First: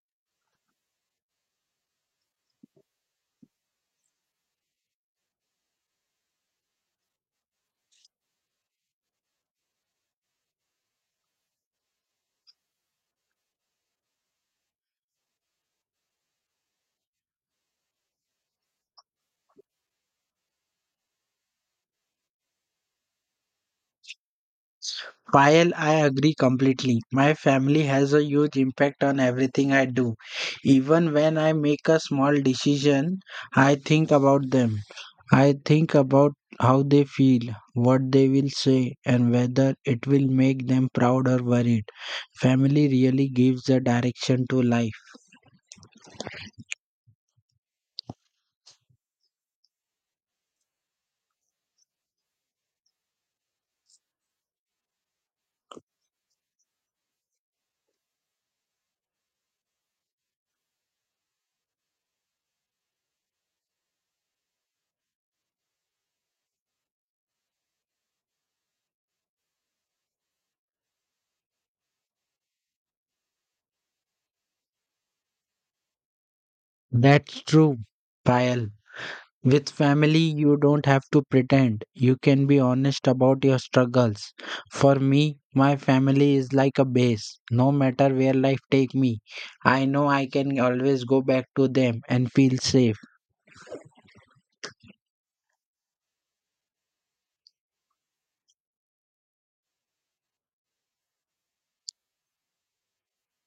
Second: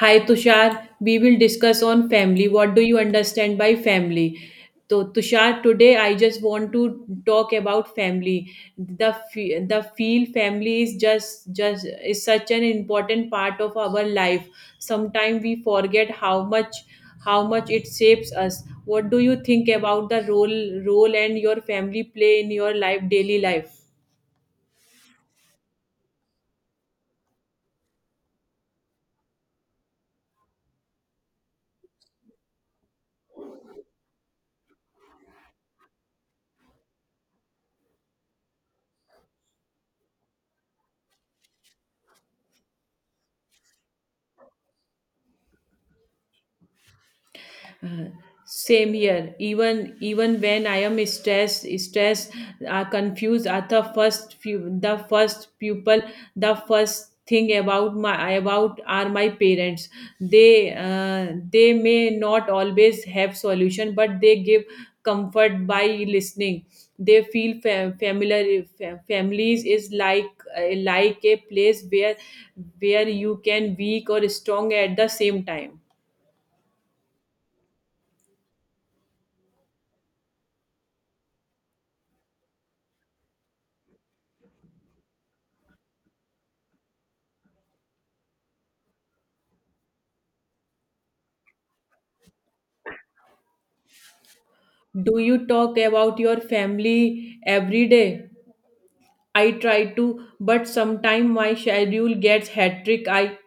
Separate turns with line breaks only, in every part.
Hi Tushar, we will discuss on family. What do you understand by family? So Tushar, today I just want to talk about family. The feel family is just is such an important part of our life. Sometimes we forget how much it shapes us. What do you think about the role and your family play in your life daily life?
Payal, I agree completely. My family has a huge impact on everything I do. Even when I make a small decision, I think about them. I think about how they feel, what they will say, and whether it will make them proud or worried. Family really gives a direction to life.
Same here. Even when I am stressed, confused, the first few, the first pupil, the first thing about my about are my parents. They may not always have solution, but they give comfort by listening. They feel familiar. Families is like a place where you can weak or strong at the same time.
That's true, Payal. With family, you don't have to pretend. You can be honest about your struggles. For me, my family is like a base. No matter where life take me, I know I can always go back to them and feel safe.
Do you talk about your family every day? I try to, but sometimes my schedule gets hectic. I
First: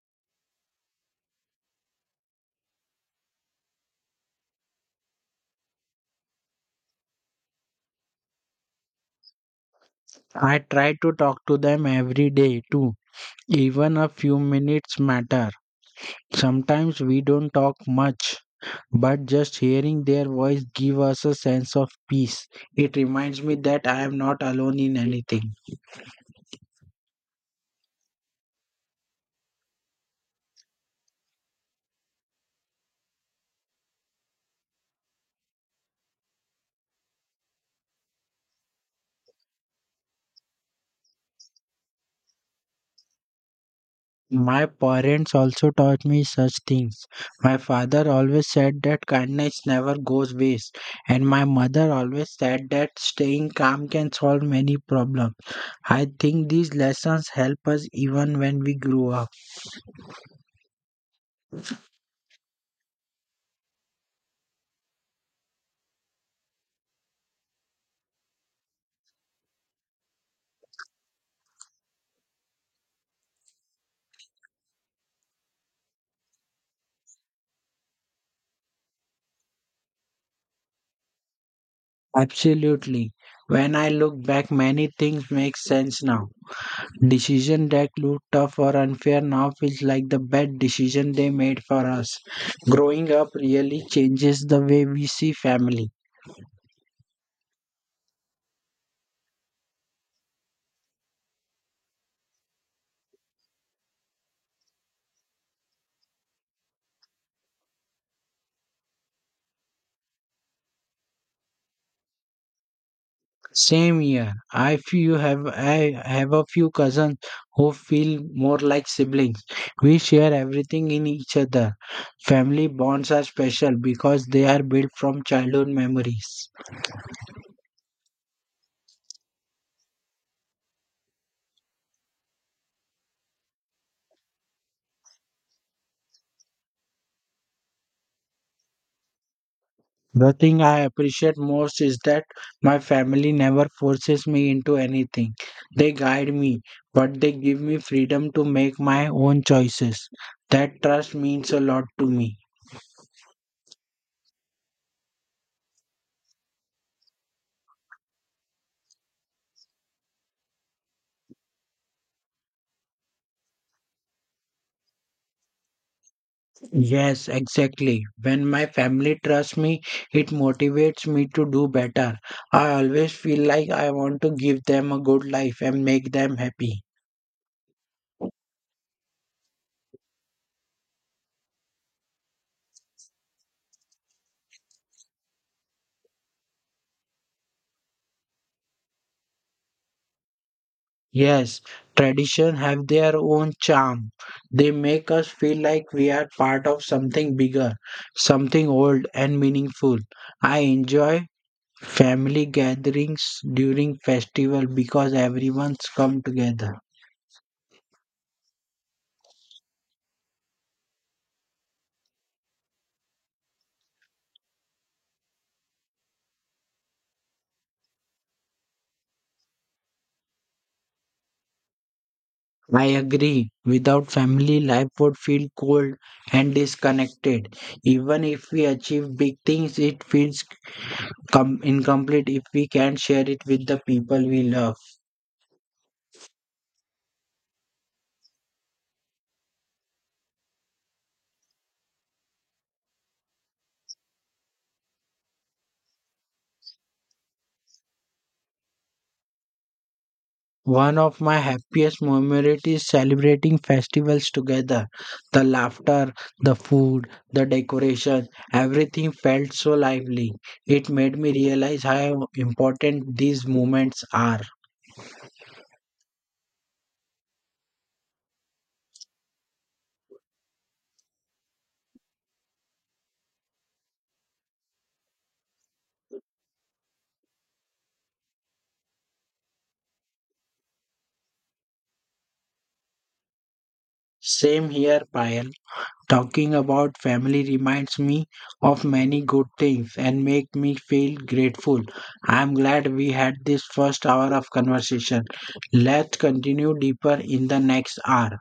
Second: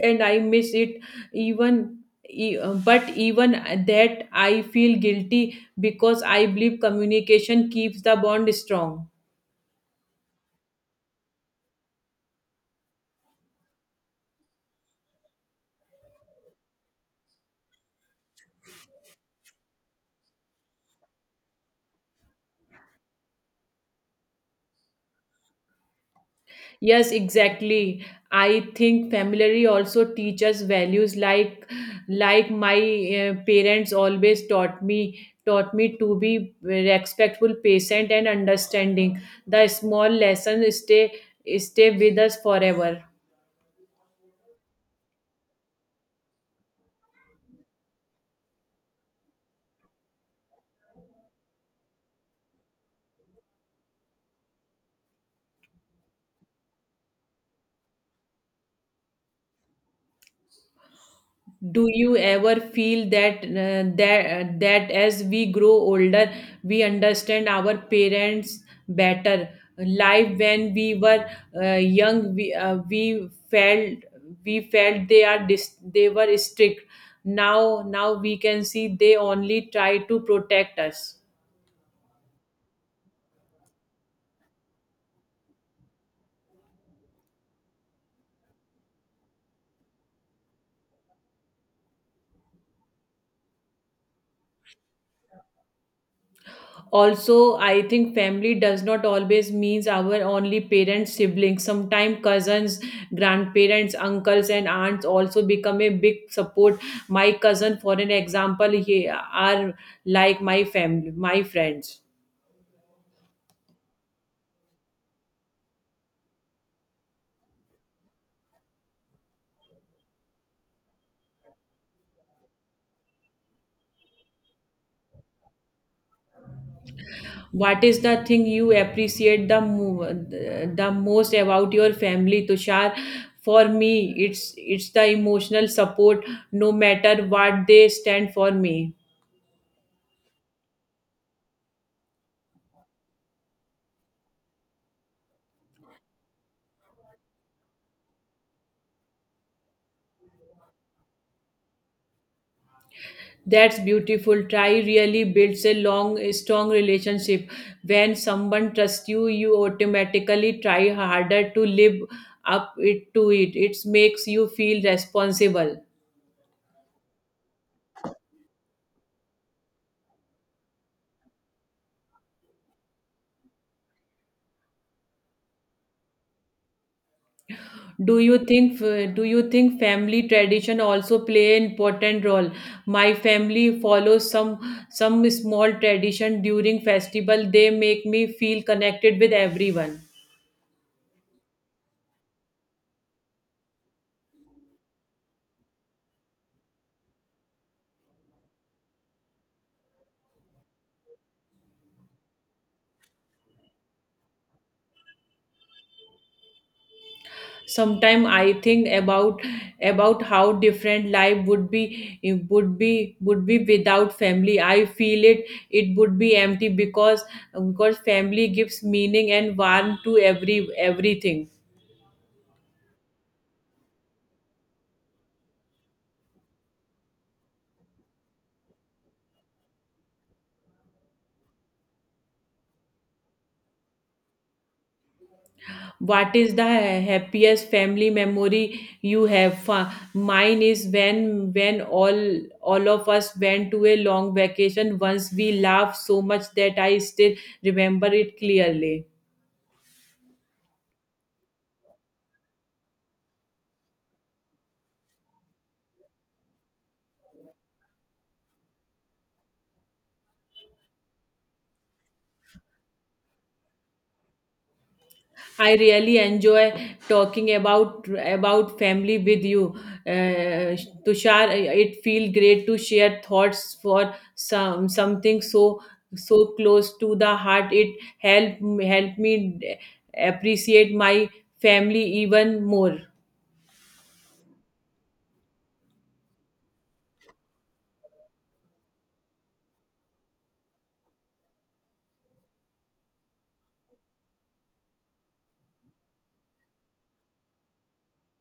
and I miss it even e- but even that I feel guilty because I believe communication keeps the bond strong.
I try to talk to them every day too. Even a few minutes matter. Sometimes we don't talk much, but just hearing their voice give us a sense of peace. It reminds me that I am not alone in anything.
Yes, exactly. I think family also teaches values like my, parents always taught me to be respectful, patient and understanding. The small lessons stay with us forever.
My parents also taught me such things. My father always said that kindness never goes waste, and my mother always said that staying calm can solve many problems. I think these lessons help us even when we grow up.
Do you ever feel that as we grow older, we understand our parents better? Life when we were young, we felt they are they were strict. Now we can see they only try to protect us.
Absolutely. When I look back, many things make sense now. Decision that looked tough or unfair now feels like the bad decision they made for us. Growing up really changes the way we see family.
Also, I think family does not always means our only parents, siblings. Sometimes cousins, grandparents, uncles and aunts also become a big support. My cousin for an example, he are like my family, my friends.
Same here. I have a few cousins who feel more like siblings. We share everything in each other. Family bonds are special because they are built from childhood memories.
What is the thing you appreciate the most about your family, Tushar? For me it's the emotional support. No matter what, they stand for me.
The thing I appreciate most is that my family never forces me into anything. They guide me, but they give me freedom to make my own choices. That trust means a lot to me.
That's beautiful. Try really builds a long, strong relationship. When someone trusts you, you automatically try harder to live up it to it. It makes you feel responsible.
Yes, exactly. When my family trusts me, it motivates me to do better. I always feel like I want to give them a good life and make them happy.
Do you think family tradition also play an important role? My family follows some small tradition during festival. They make me feel connected with everyone.
Yes, tradition have their own charm. They make us feel like we are part of something bigger, something old and meaningful. I enjoy family gatherings during festival because everyone's come together.
Sometimes I think about how different life would be without family. I feel it would be empty because family gives meaning and warmth to everything.
I agree. Without family, life would feel cold and disconnected. Even if we achieve big things, it feels incomplete if we can't share it with the people we love.
What is the happiest family memory you have? Mine is when all of us went to a long vacation. Once we laughed so much that I still remember it clearly.
One of my happiest memories is celebrating festivals together. The laughter, the food, the decoration, everything felt so lively. It made me realize how important these moments are.
I really enjoy talking about family with you, uh, Tushar. It feels great to share thoughts for something so close to the heart. It help me appreciate my family even more.
Same here, Payal. Talking about family reminds me of many good things and make me feel grateful. I'm glad we had this first hour of conversation. Let's continue deeper in the next hour.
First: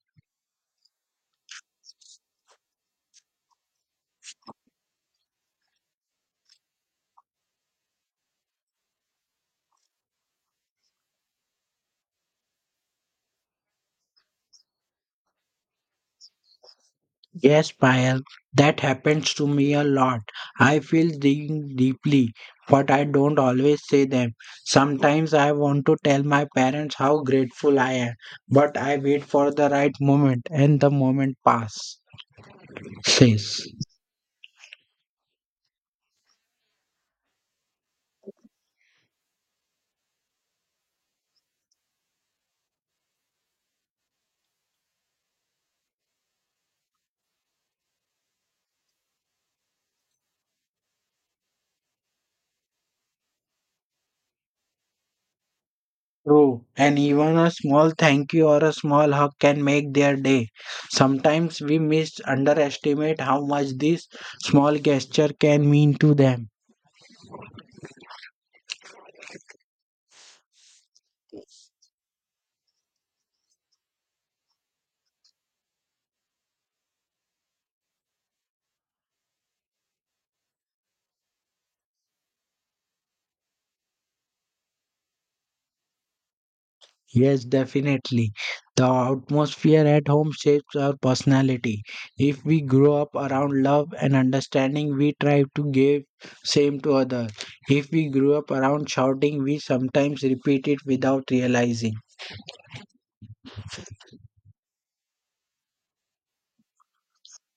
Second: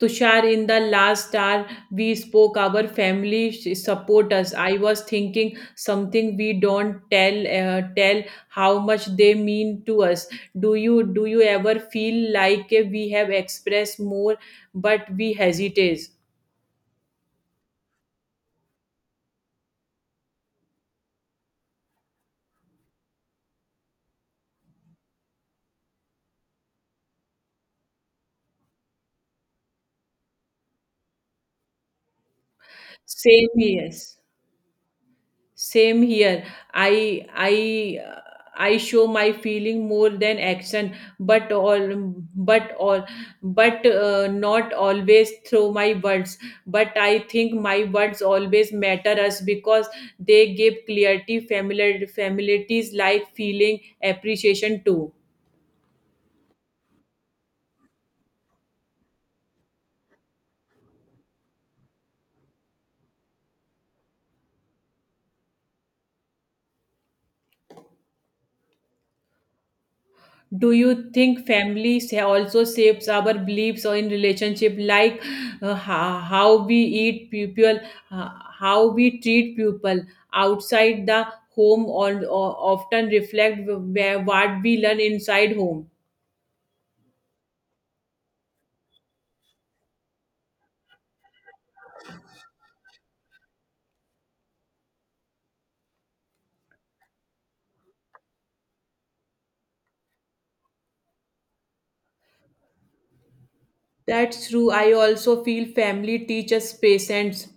Tushar, in the last hour we spoke, our family support us. I was thinking something we don't tell how much they mean to us. Do you ever feel like, we have expressed more, but we hesitate?
Yes, Payal, that happens to me a lot. I feel things deeply, but I don't always say them. Sometimes I want to tell my parents how grateful I am, but I wait for the right moment and the moment passes.
Same yes. Same here. I i uh, i show my feeling more than action, but all but all but not always through my words, but I think my words always matter us because they give clarity, familiarities like feeling, appreciation too.
True, and even a small thank you or a small hug can make their day. Sometimes we mis underestimate how much this small gesture can mean to them.
Do you think family also shapes our beliefs or in relationship, like, uh, ho- how we eat people uh, how we treat people outside the home, or often reflect where what we learn inside home?
Yes, definitely. The atmosphere at home shapes our personality. If we grow up around love and understanding, we try to give same to others. If we grew up around shouting, we sometimes repeat it without realizing.
That's true. I also feel family teaches patience.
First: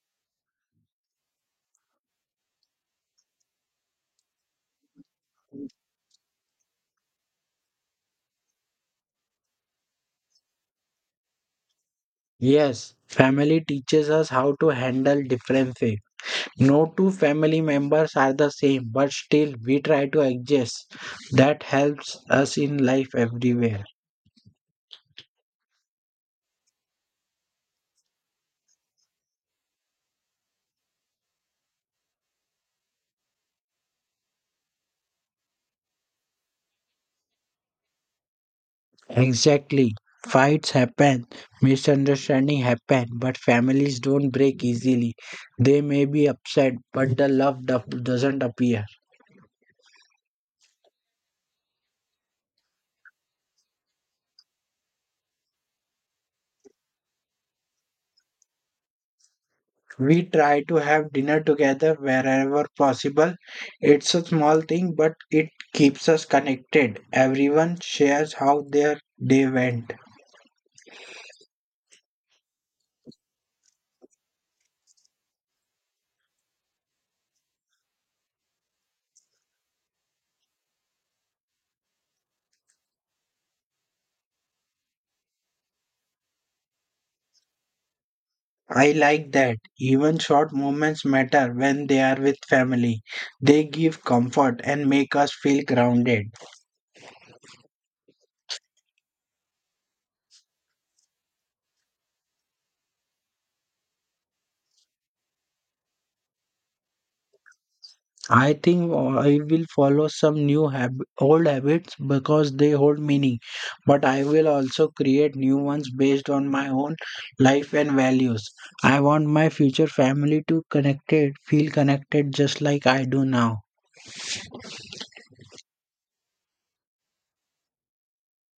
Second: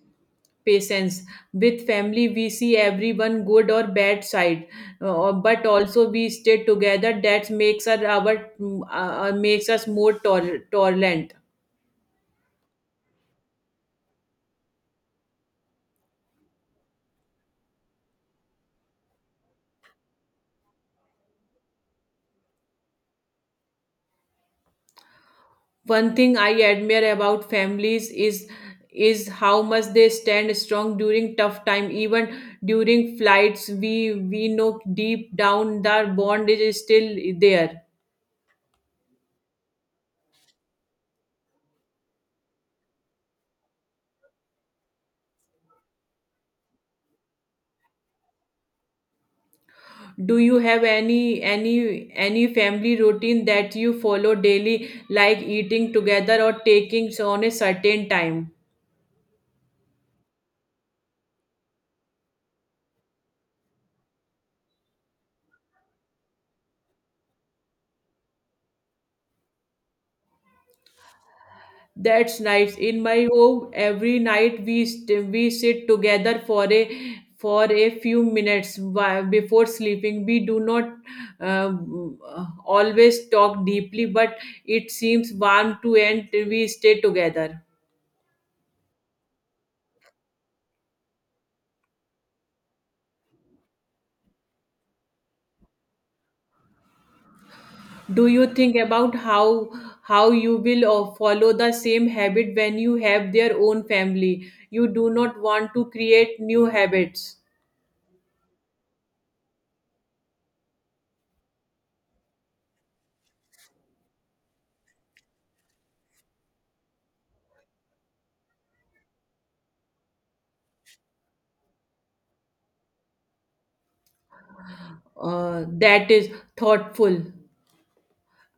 Patience. With family, we see everyone good or bad side, but also we stay together. That makes us more tolerant.
Yes, family teaches us how to handle differences. No two family members are the same, but still we try to adjust. That helps us in life everywhere.
One thing I admire about families is how much they stand strong during tough time. Even during flights, we know deep down their bond is still there.
Exactly. Fights happen, misunderstanding happen, but families don't break easily. They may be upset, but the love doesn't appear.
Do you have any family routine that you follow daily, like eating together or taking on a certain time?
We try to have dinner together wherever possible. It's a small thing, but it keeps us connected. Everyone shares how their day went.
That's nice. In my home every night we sit together for a few minutes, before sleeping. We do not uh, always talk deeply, but it seems warm to end. We stay together.
I like that. Even short moments matter when they are with family. They give comfort and make us feel grounded.
Do you think about how you will follow the same habit when you have their own family? You do not want to create new habits.
I think I will follow some new old habits because they hold meaning, but I will also create new ones based on my own life and values. I want my future family to feel connected just like I do now.
That is thoughtful.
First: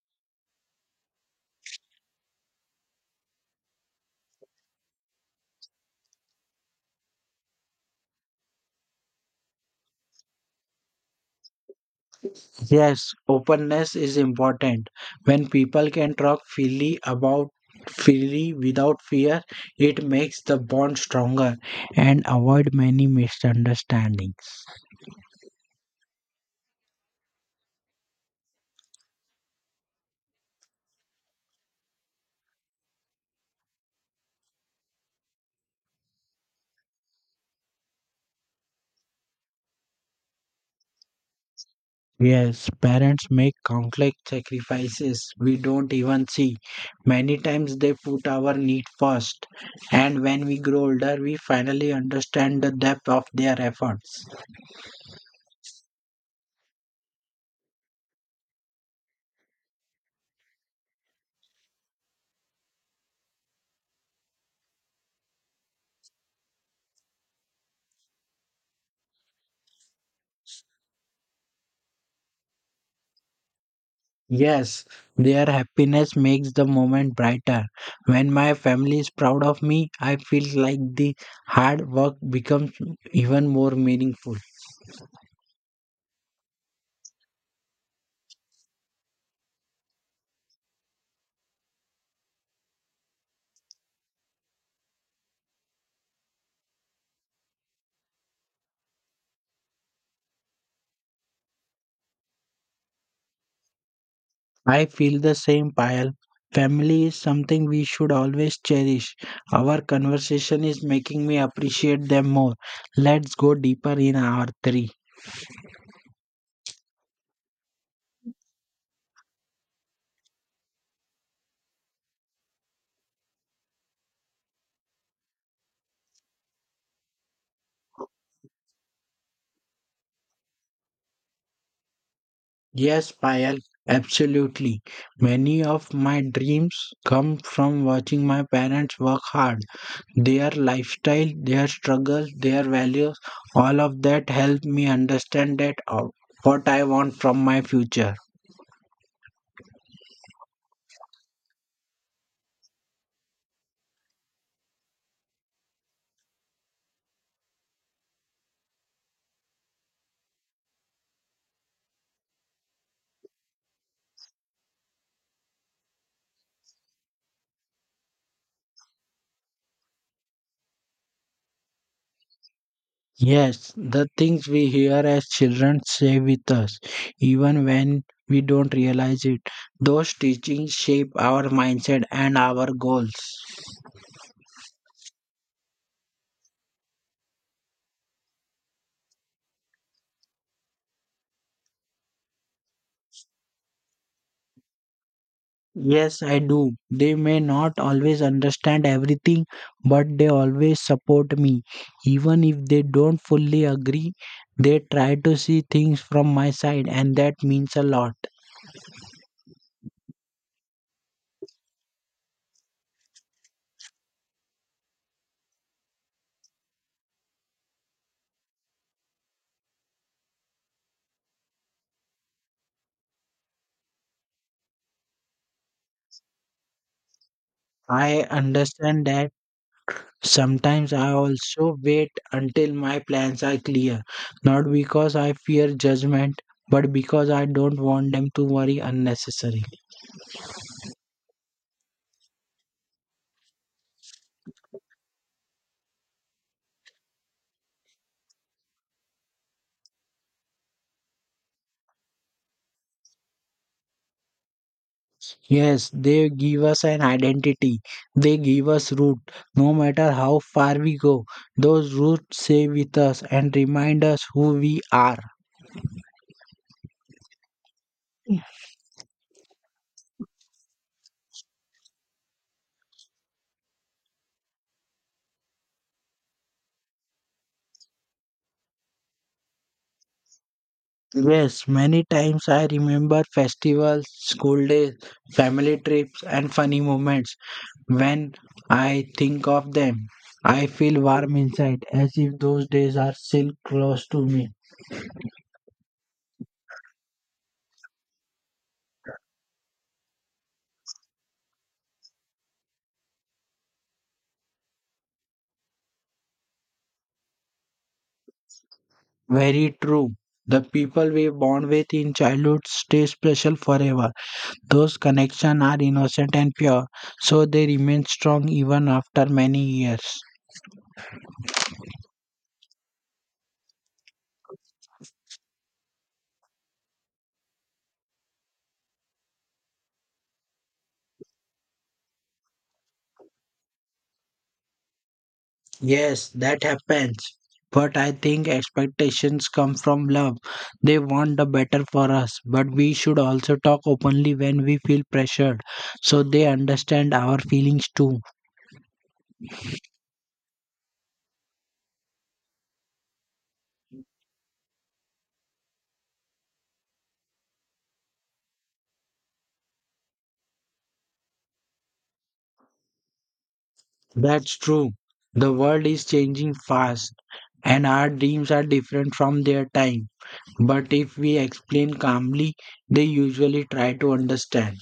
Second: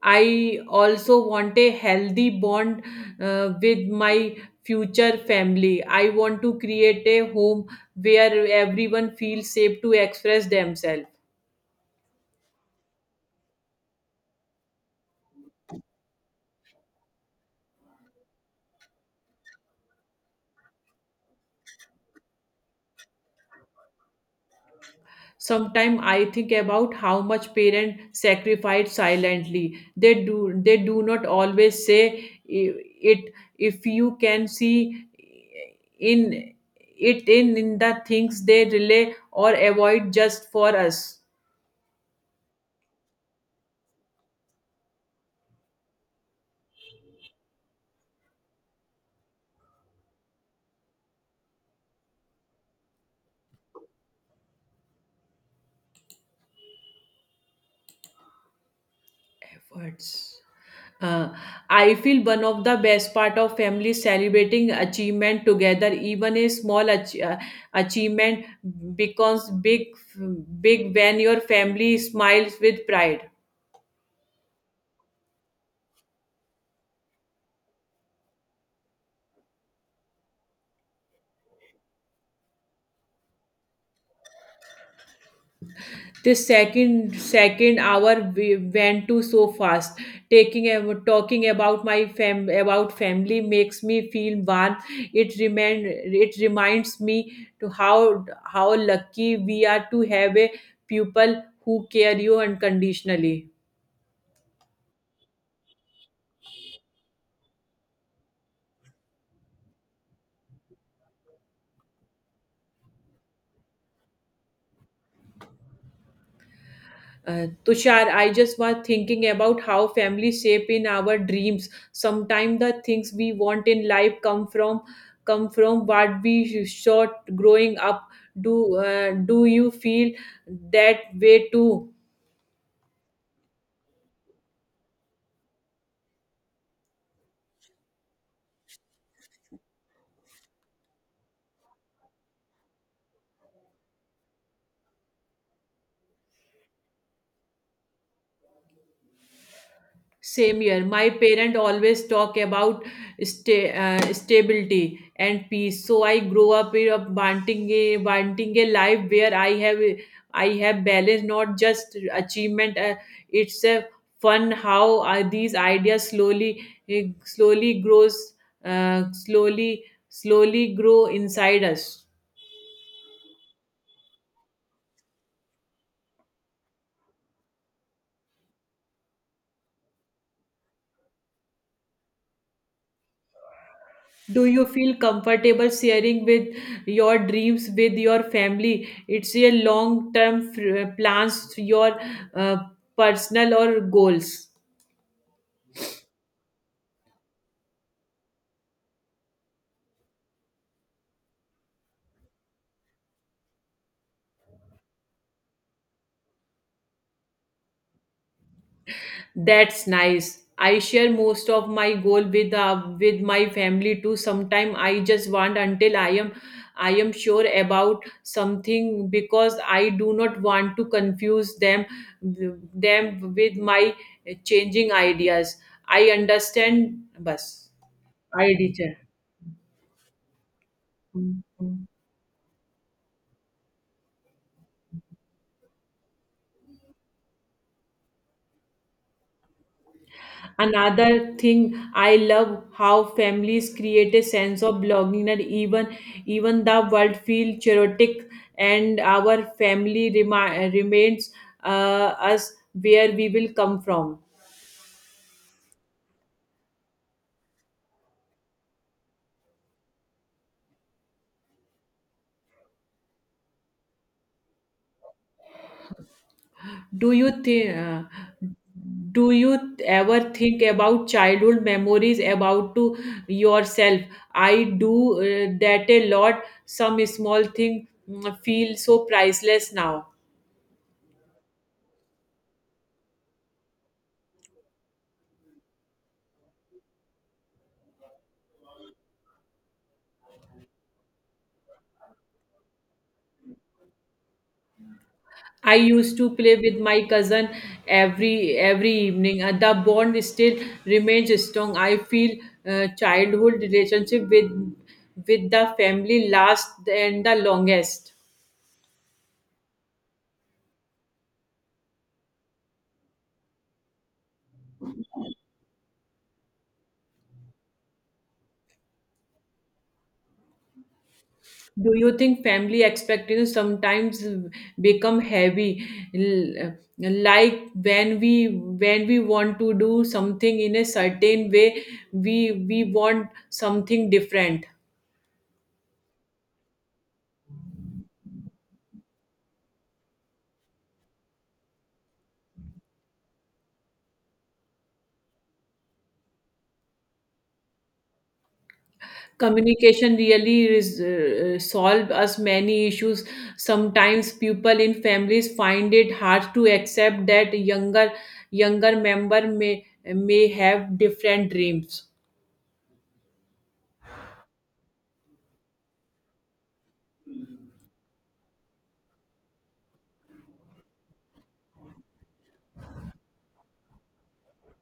I also want a healthy bond with my future family. I want to create a home where everyone feels safe to express themselves.
Yes, openness is important. When people can talk freely without fear, it makes the bond stronger and avoid many misunderstandings.
Sometimes I think about how much parents sacrifice silently. They do not always say it, if you can see in in the things they relay or avoid just for us.
Yes, parents make countless sacrifices we don't even see. Many times they put our need first, and when we grow older, we finally understand the depth of their efforts.
Efforts. Uh, I feel one of the best part of family celebrating achievement together, even a small achievement becomes big when your family smiles with pride.
Yes, their happiness makes the moment brighter. When my family is proud of me, I feel like the hard work becomes even more meaningful.
This second hour we went to so fast. Talking about family makes me feel warm. It remind it reminds me to how lucky we are to have a people who care you unconditionally.
I feel the same, Payal. Family is something we should always cherish. Our conversation is making me appreciate them more. Let's go deeper in our three.
Tushar, I just was thinking about how family shape in our dreams. Sometimes the things we want in life come from what we shot growing up. Do you feel that way too?
Yes, Payal, absolutely. Many of my dreams come from watching my parents work hard. Their lifestyle, their struggles, their values, all of that helped me understand that what I want from my future.
Same year, my parent always talk about stability and peace. So I grow up in a wanting a life where I have balance, not just achievement. It's a fun how these ideas slowly eh, slowly grows slowly slowly grow inside us.
Yes, the things we hear as children stay with us, even when we don't realize it. Those teachings shape our mindset and our goals.
Do you feel comfortable sharing with your dreams with your family? It's your long-term plans, your uh, personal or goals.
Yes, I do. They may not always understand everything, but they always support me. Even if they don't fully agree, they try to see things from my side, and that means a lot.
That's nice. I share most of my goal with my family too. Sometime I just want until I am sure about something because I do not want to confuse them with my changing ideas. I understand, bus.
I
I teacher.
understand that sometimes I also
Mhm.
wait until my plans are clear, not because I fear judgment, but because I don't want them to worry unnecessarily.
Another thing I love how families create a sense of belonging that even the world feel chaotic and our family remains us where we will come from.
Yes, they give us an identity. They give us root. No matter how far we go, those roots stay with us and remind us who we are.
Do you think? Do you ever think about childhood memories about to yourself? I do that a lot. Some small thing feel so priceless now.
Yes, many times I remember festivals, school days, family trips, and funny moments. When I think of them, I feel warm inside as if those days are still close to me.
I used to play with my cousin every evening. The bond still remains strong. I feel, childhood relationship with the family last and the longest.
Very true. The people we bond with in childhood stay special forever. Those connections are innocent and pure, so they remain strong even after many years.
Do you think family expectations sometimes become heavy, like when we want to do something in a certain way, we want something different.
Yes, that happens. But I think expectations come from love. They want the better for us, but we should also talk openly when we feel pressured so they understand our feelings too.
Communication really solve us many issues. Sometimes people in families find it hard to accept that younger member may have different dreams.
That's true. The world is changing fast and our dreams are different from their time. But if we explain calmly, they usually try to understand.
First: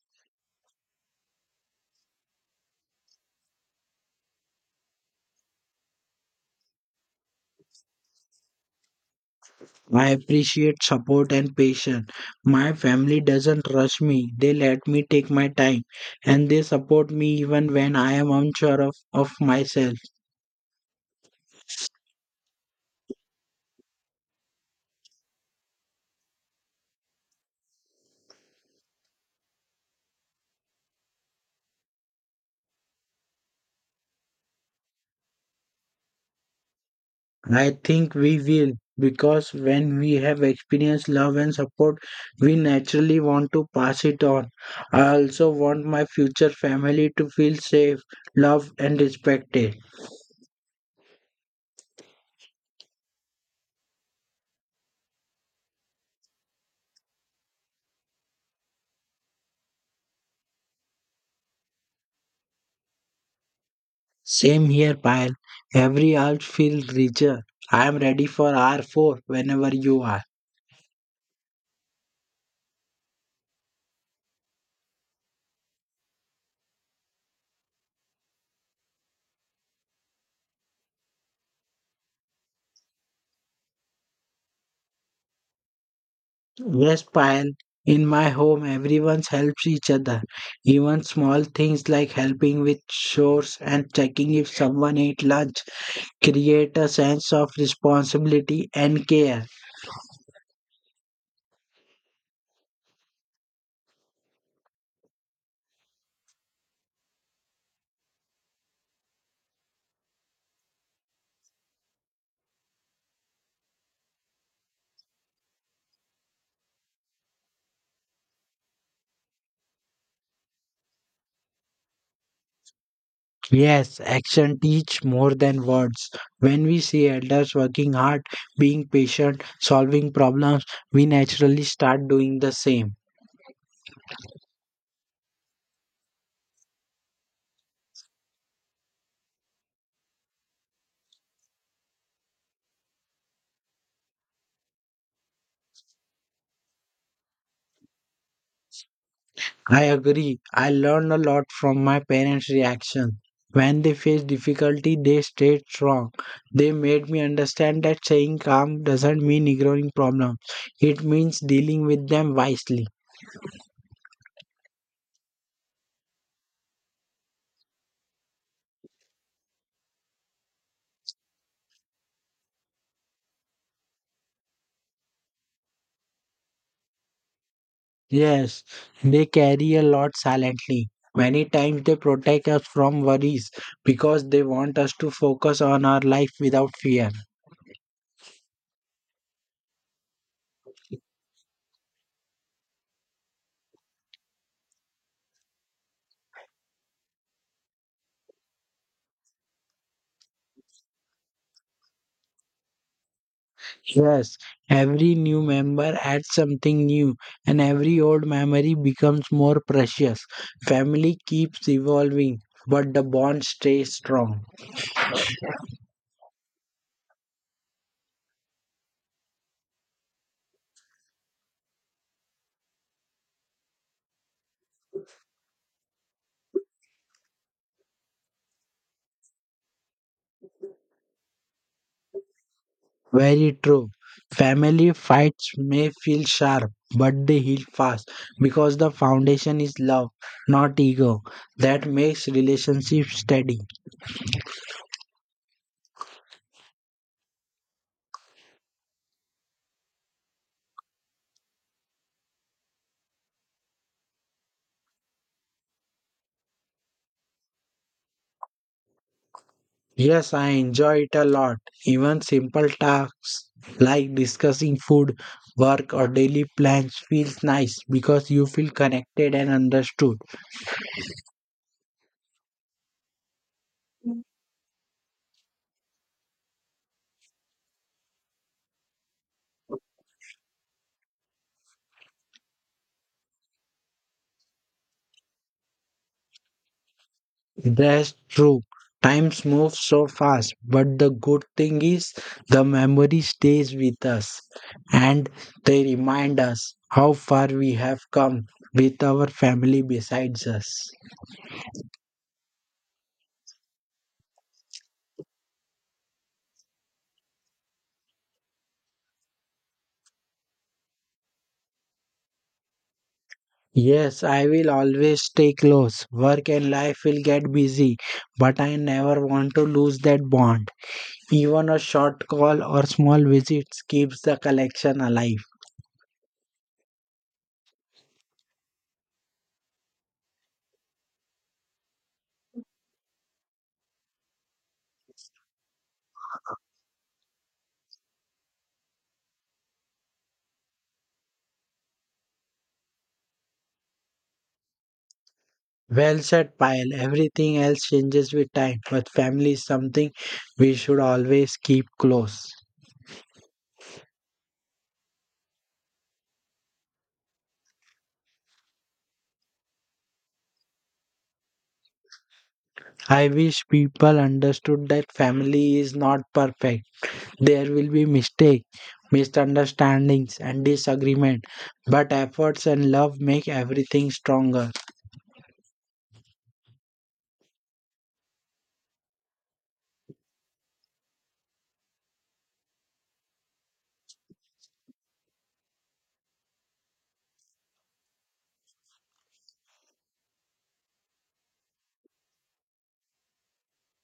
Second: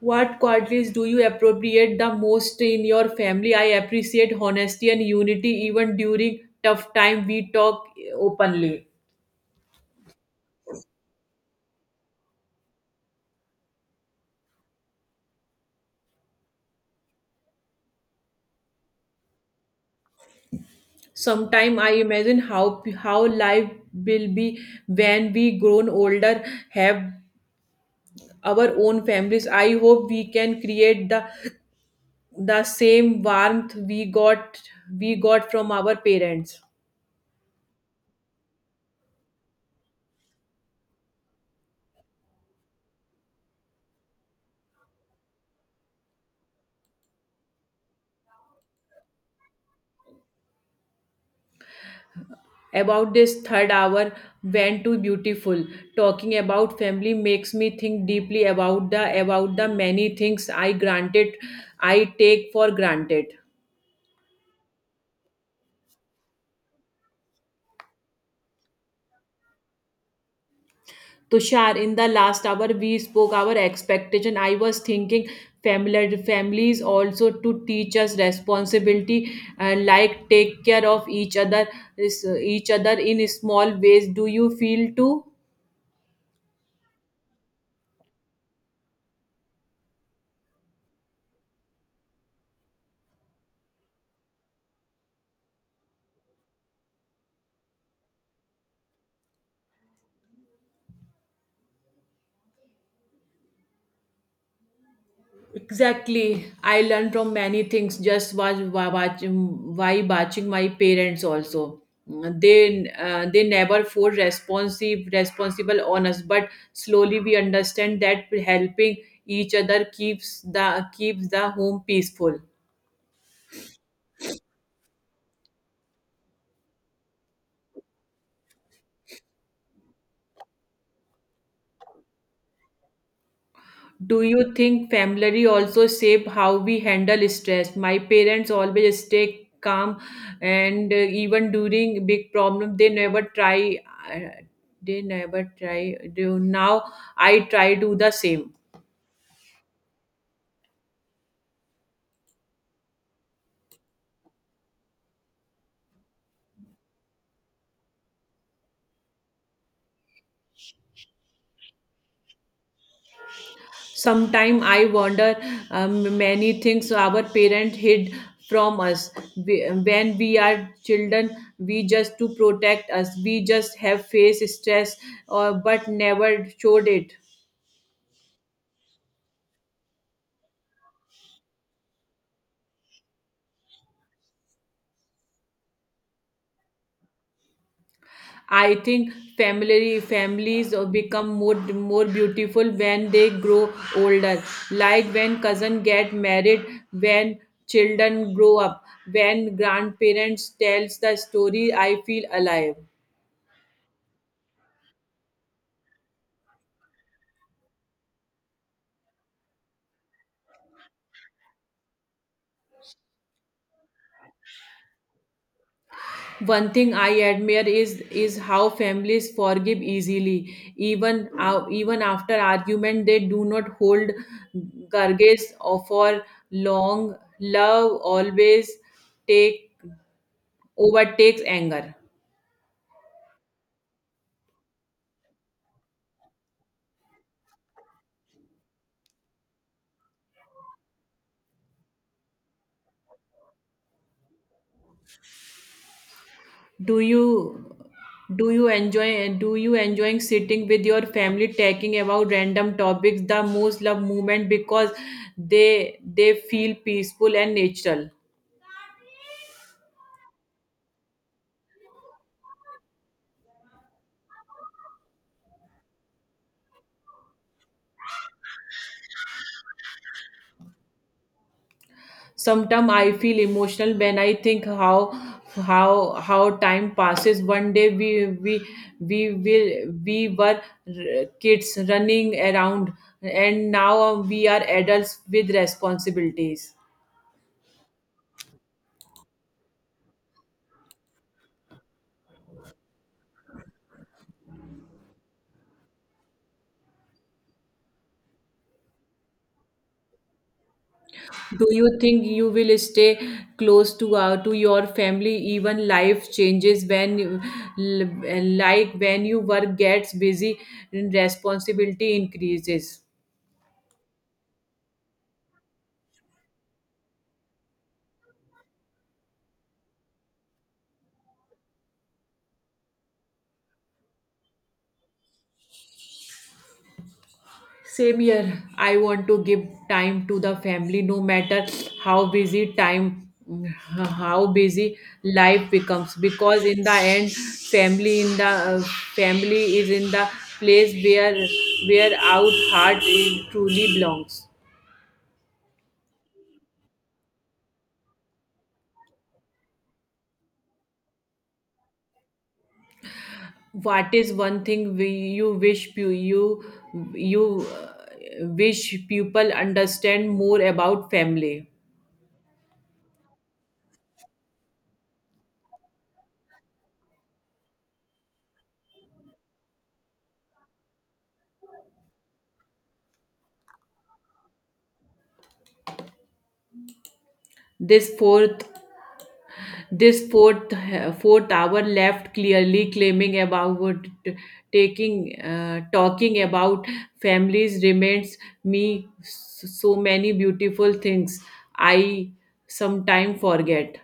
What qualities do you appropriate the most in your family? I appreciate honesty and unity. Even during tough time, we talk openly.
I appreciate support and patience. My family doesn't rush me. They let me take my time and they support me even when I am unsure of myself.
Sometime I imagine how life will be when we grown older, have our own families. I hope we can create the same warmth we got from our parents.
I think we will because when we have experienced love and support, we naturally want to pass it on. I also want my future family to feel safe, loved, and respected.
About this third hour went too beautiful. Talking about family makes me think deeply about the many things I take for granted.
Same here, Payal. Every hour feels richer. I am ready for R4 whenever you are.
Tushar, in the last hour we spoke our expectation. I was thinking family families also to teach us responsibility, like take care of each other is- each other in small ways. Do you feel too?
Yes, Payan. In my home, everyone helps each other. Even small things like helping with chores and checking if someone ate lunch create a sense of responsibility and care.
Exactly. I learned from many things just watching my parents also. They never force responsive responsible on us, but slowly we understand that helping each other keeps the home peaceful.
Yes, action teach more than words. When we see elders working hard, being patient, solving problems, we naturally start doing the same.
Do you think family also shape how we handle stress? My parents always stay calm, and even during big problem, they never try. Uh, they never try. Do now I try do the same.
I agree. I learned a lot from my parents' reaction. When they faced difficulty, they stayed strong. They made me understand that saying calm doesn't mean ignoring problems. It means dealing with them wisely.
Sometimes I wonder many things our parents hid from us, when we are children. We just to protect us. We just have face stress, or but never showed it.
Yes, they carry a lot silently. Many times they protect us from worries because they want us to focus on our life without fear.
I think family families become more beautiful when they grow older. Like when cousin get married, when children grow up, when grandparents tells the story, I feel alive.
Yes, every new member adds something new, and every old memory becomes more precious. Family keeps evolving, but the bond stays strong.
One thing I admire is how families forgive easily. Even after argument, they do not hold grudges or for long. Love always take overtakes anger.
Very true. Family fights may feel sharp, but they heal fast because the foundation is love, not ego. That makes relationships steady.
do you do you enjoying sitting with your family, talking about random topics the most love movement, because they feel peaceful and natural.
Yes, I enjoy it a lot. Even simple tasks like discussing food, work, or daily plans feels nice because you feel connected and understood.
Sometimes I feel emotional when I think how time passes. One day we were kids running around, and now we are adults with responsibilities.
That's true. Times move so fast, but the good thing is the memory stays with us and they remind us how far we have come with our family besides us.
Do you think you will stay close to your family even life changes when like when your work gets busy and responsibility increases?
Yes, I will always stay close. Work and life will get busy, but I never want to lose that bond. Even a short call or small visits keeps the collection alive.
Same here. I want to give time to the family no matter how busy time how busy life becomes because in the end uh, family is in the place where our heart is, truly belongs.
Well said, Pyle. Everything else changes with time, but family is something we should always keep close.
What is one thing you wish you uh, people understand more about family?
I wish people understood that family is not perfect. There will be mistakes, misunderstandings, and disagreement, but efforts and love make everything stronger.
This fourth this fourth uh, fourth hour left clearly claiming about taking talking about families remains me so many beautiful things I sometimes forget.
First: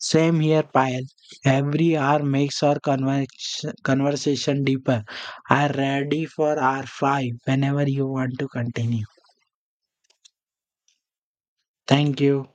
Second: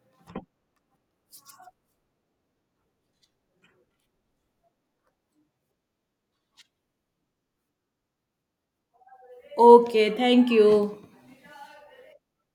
Same here, Payal. Every hour makes our conversation deeper. I'm ready for hour five whenever you want to continue.
Okay, thank you.
Thank you.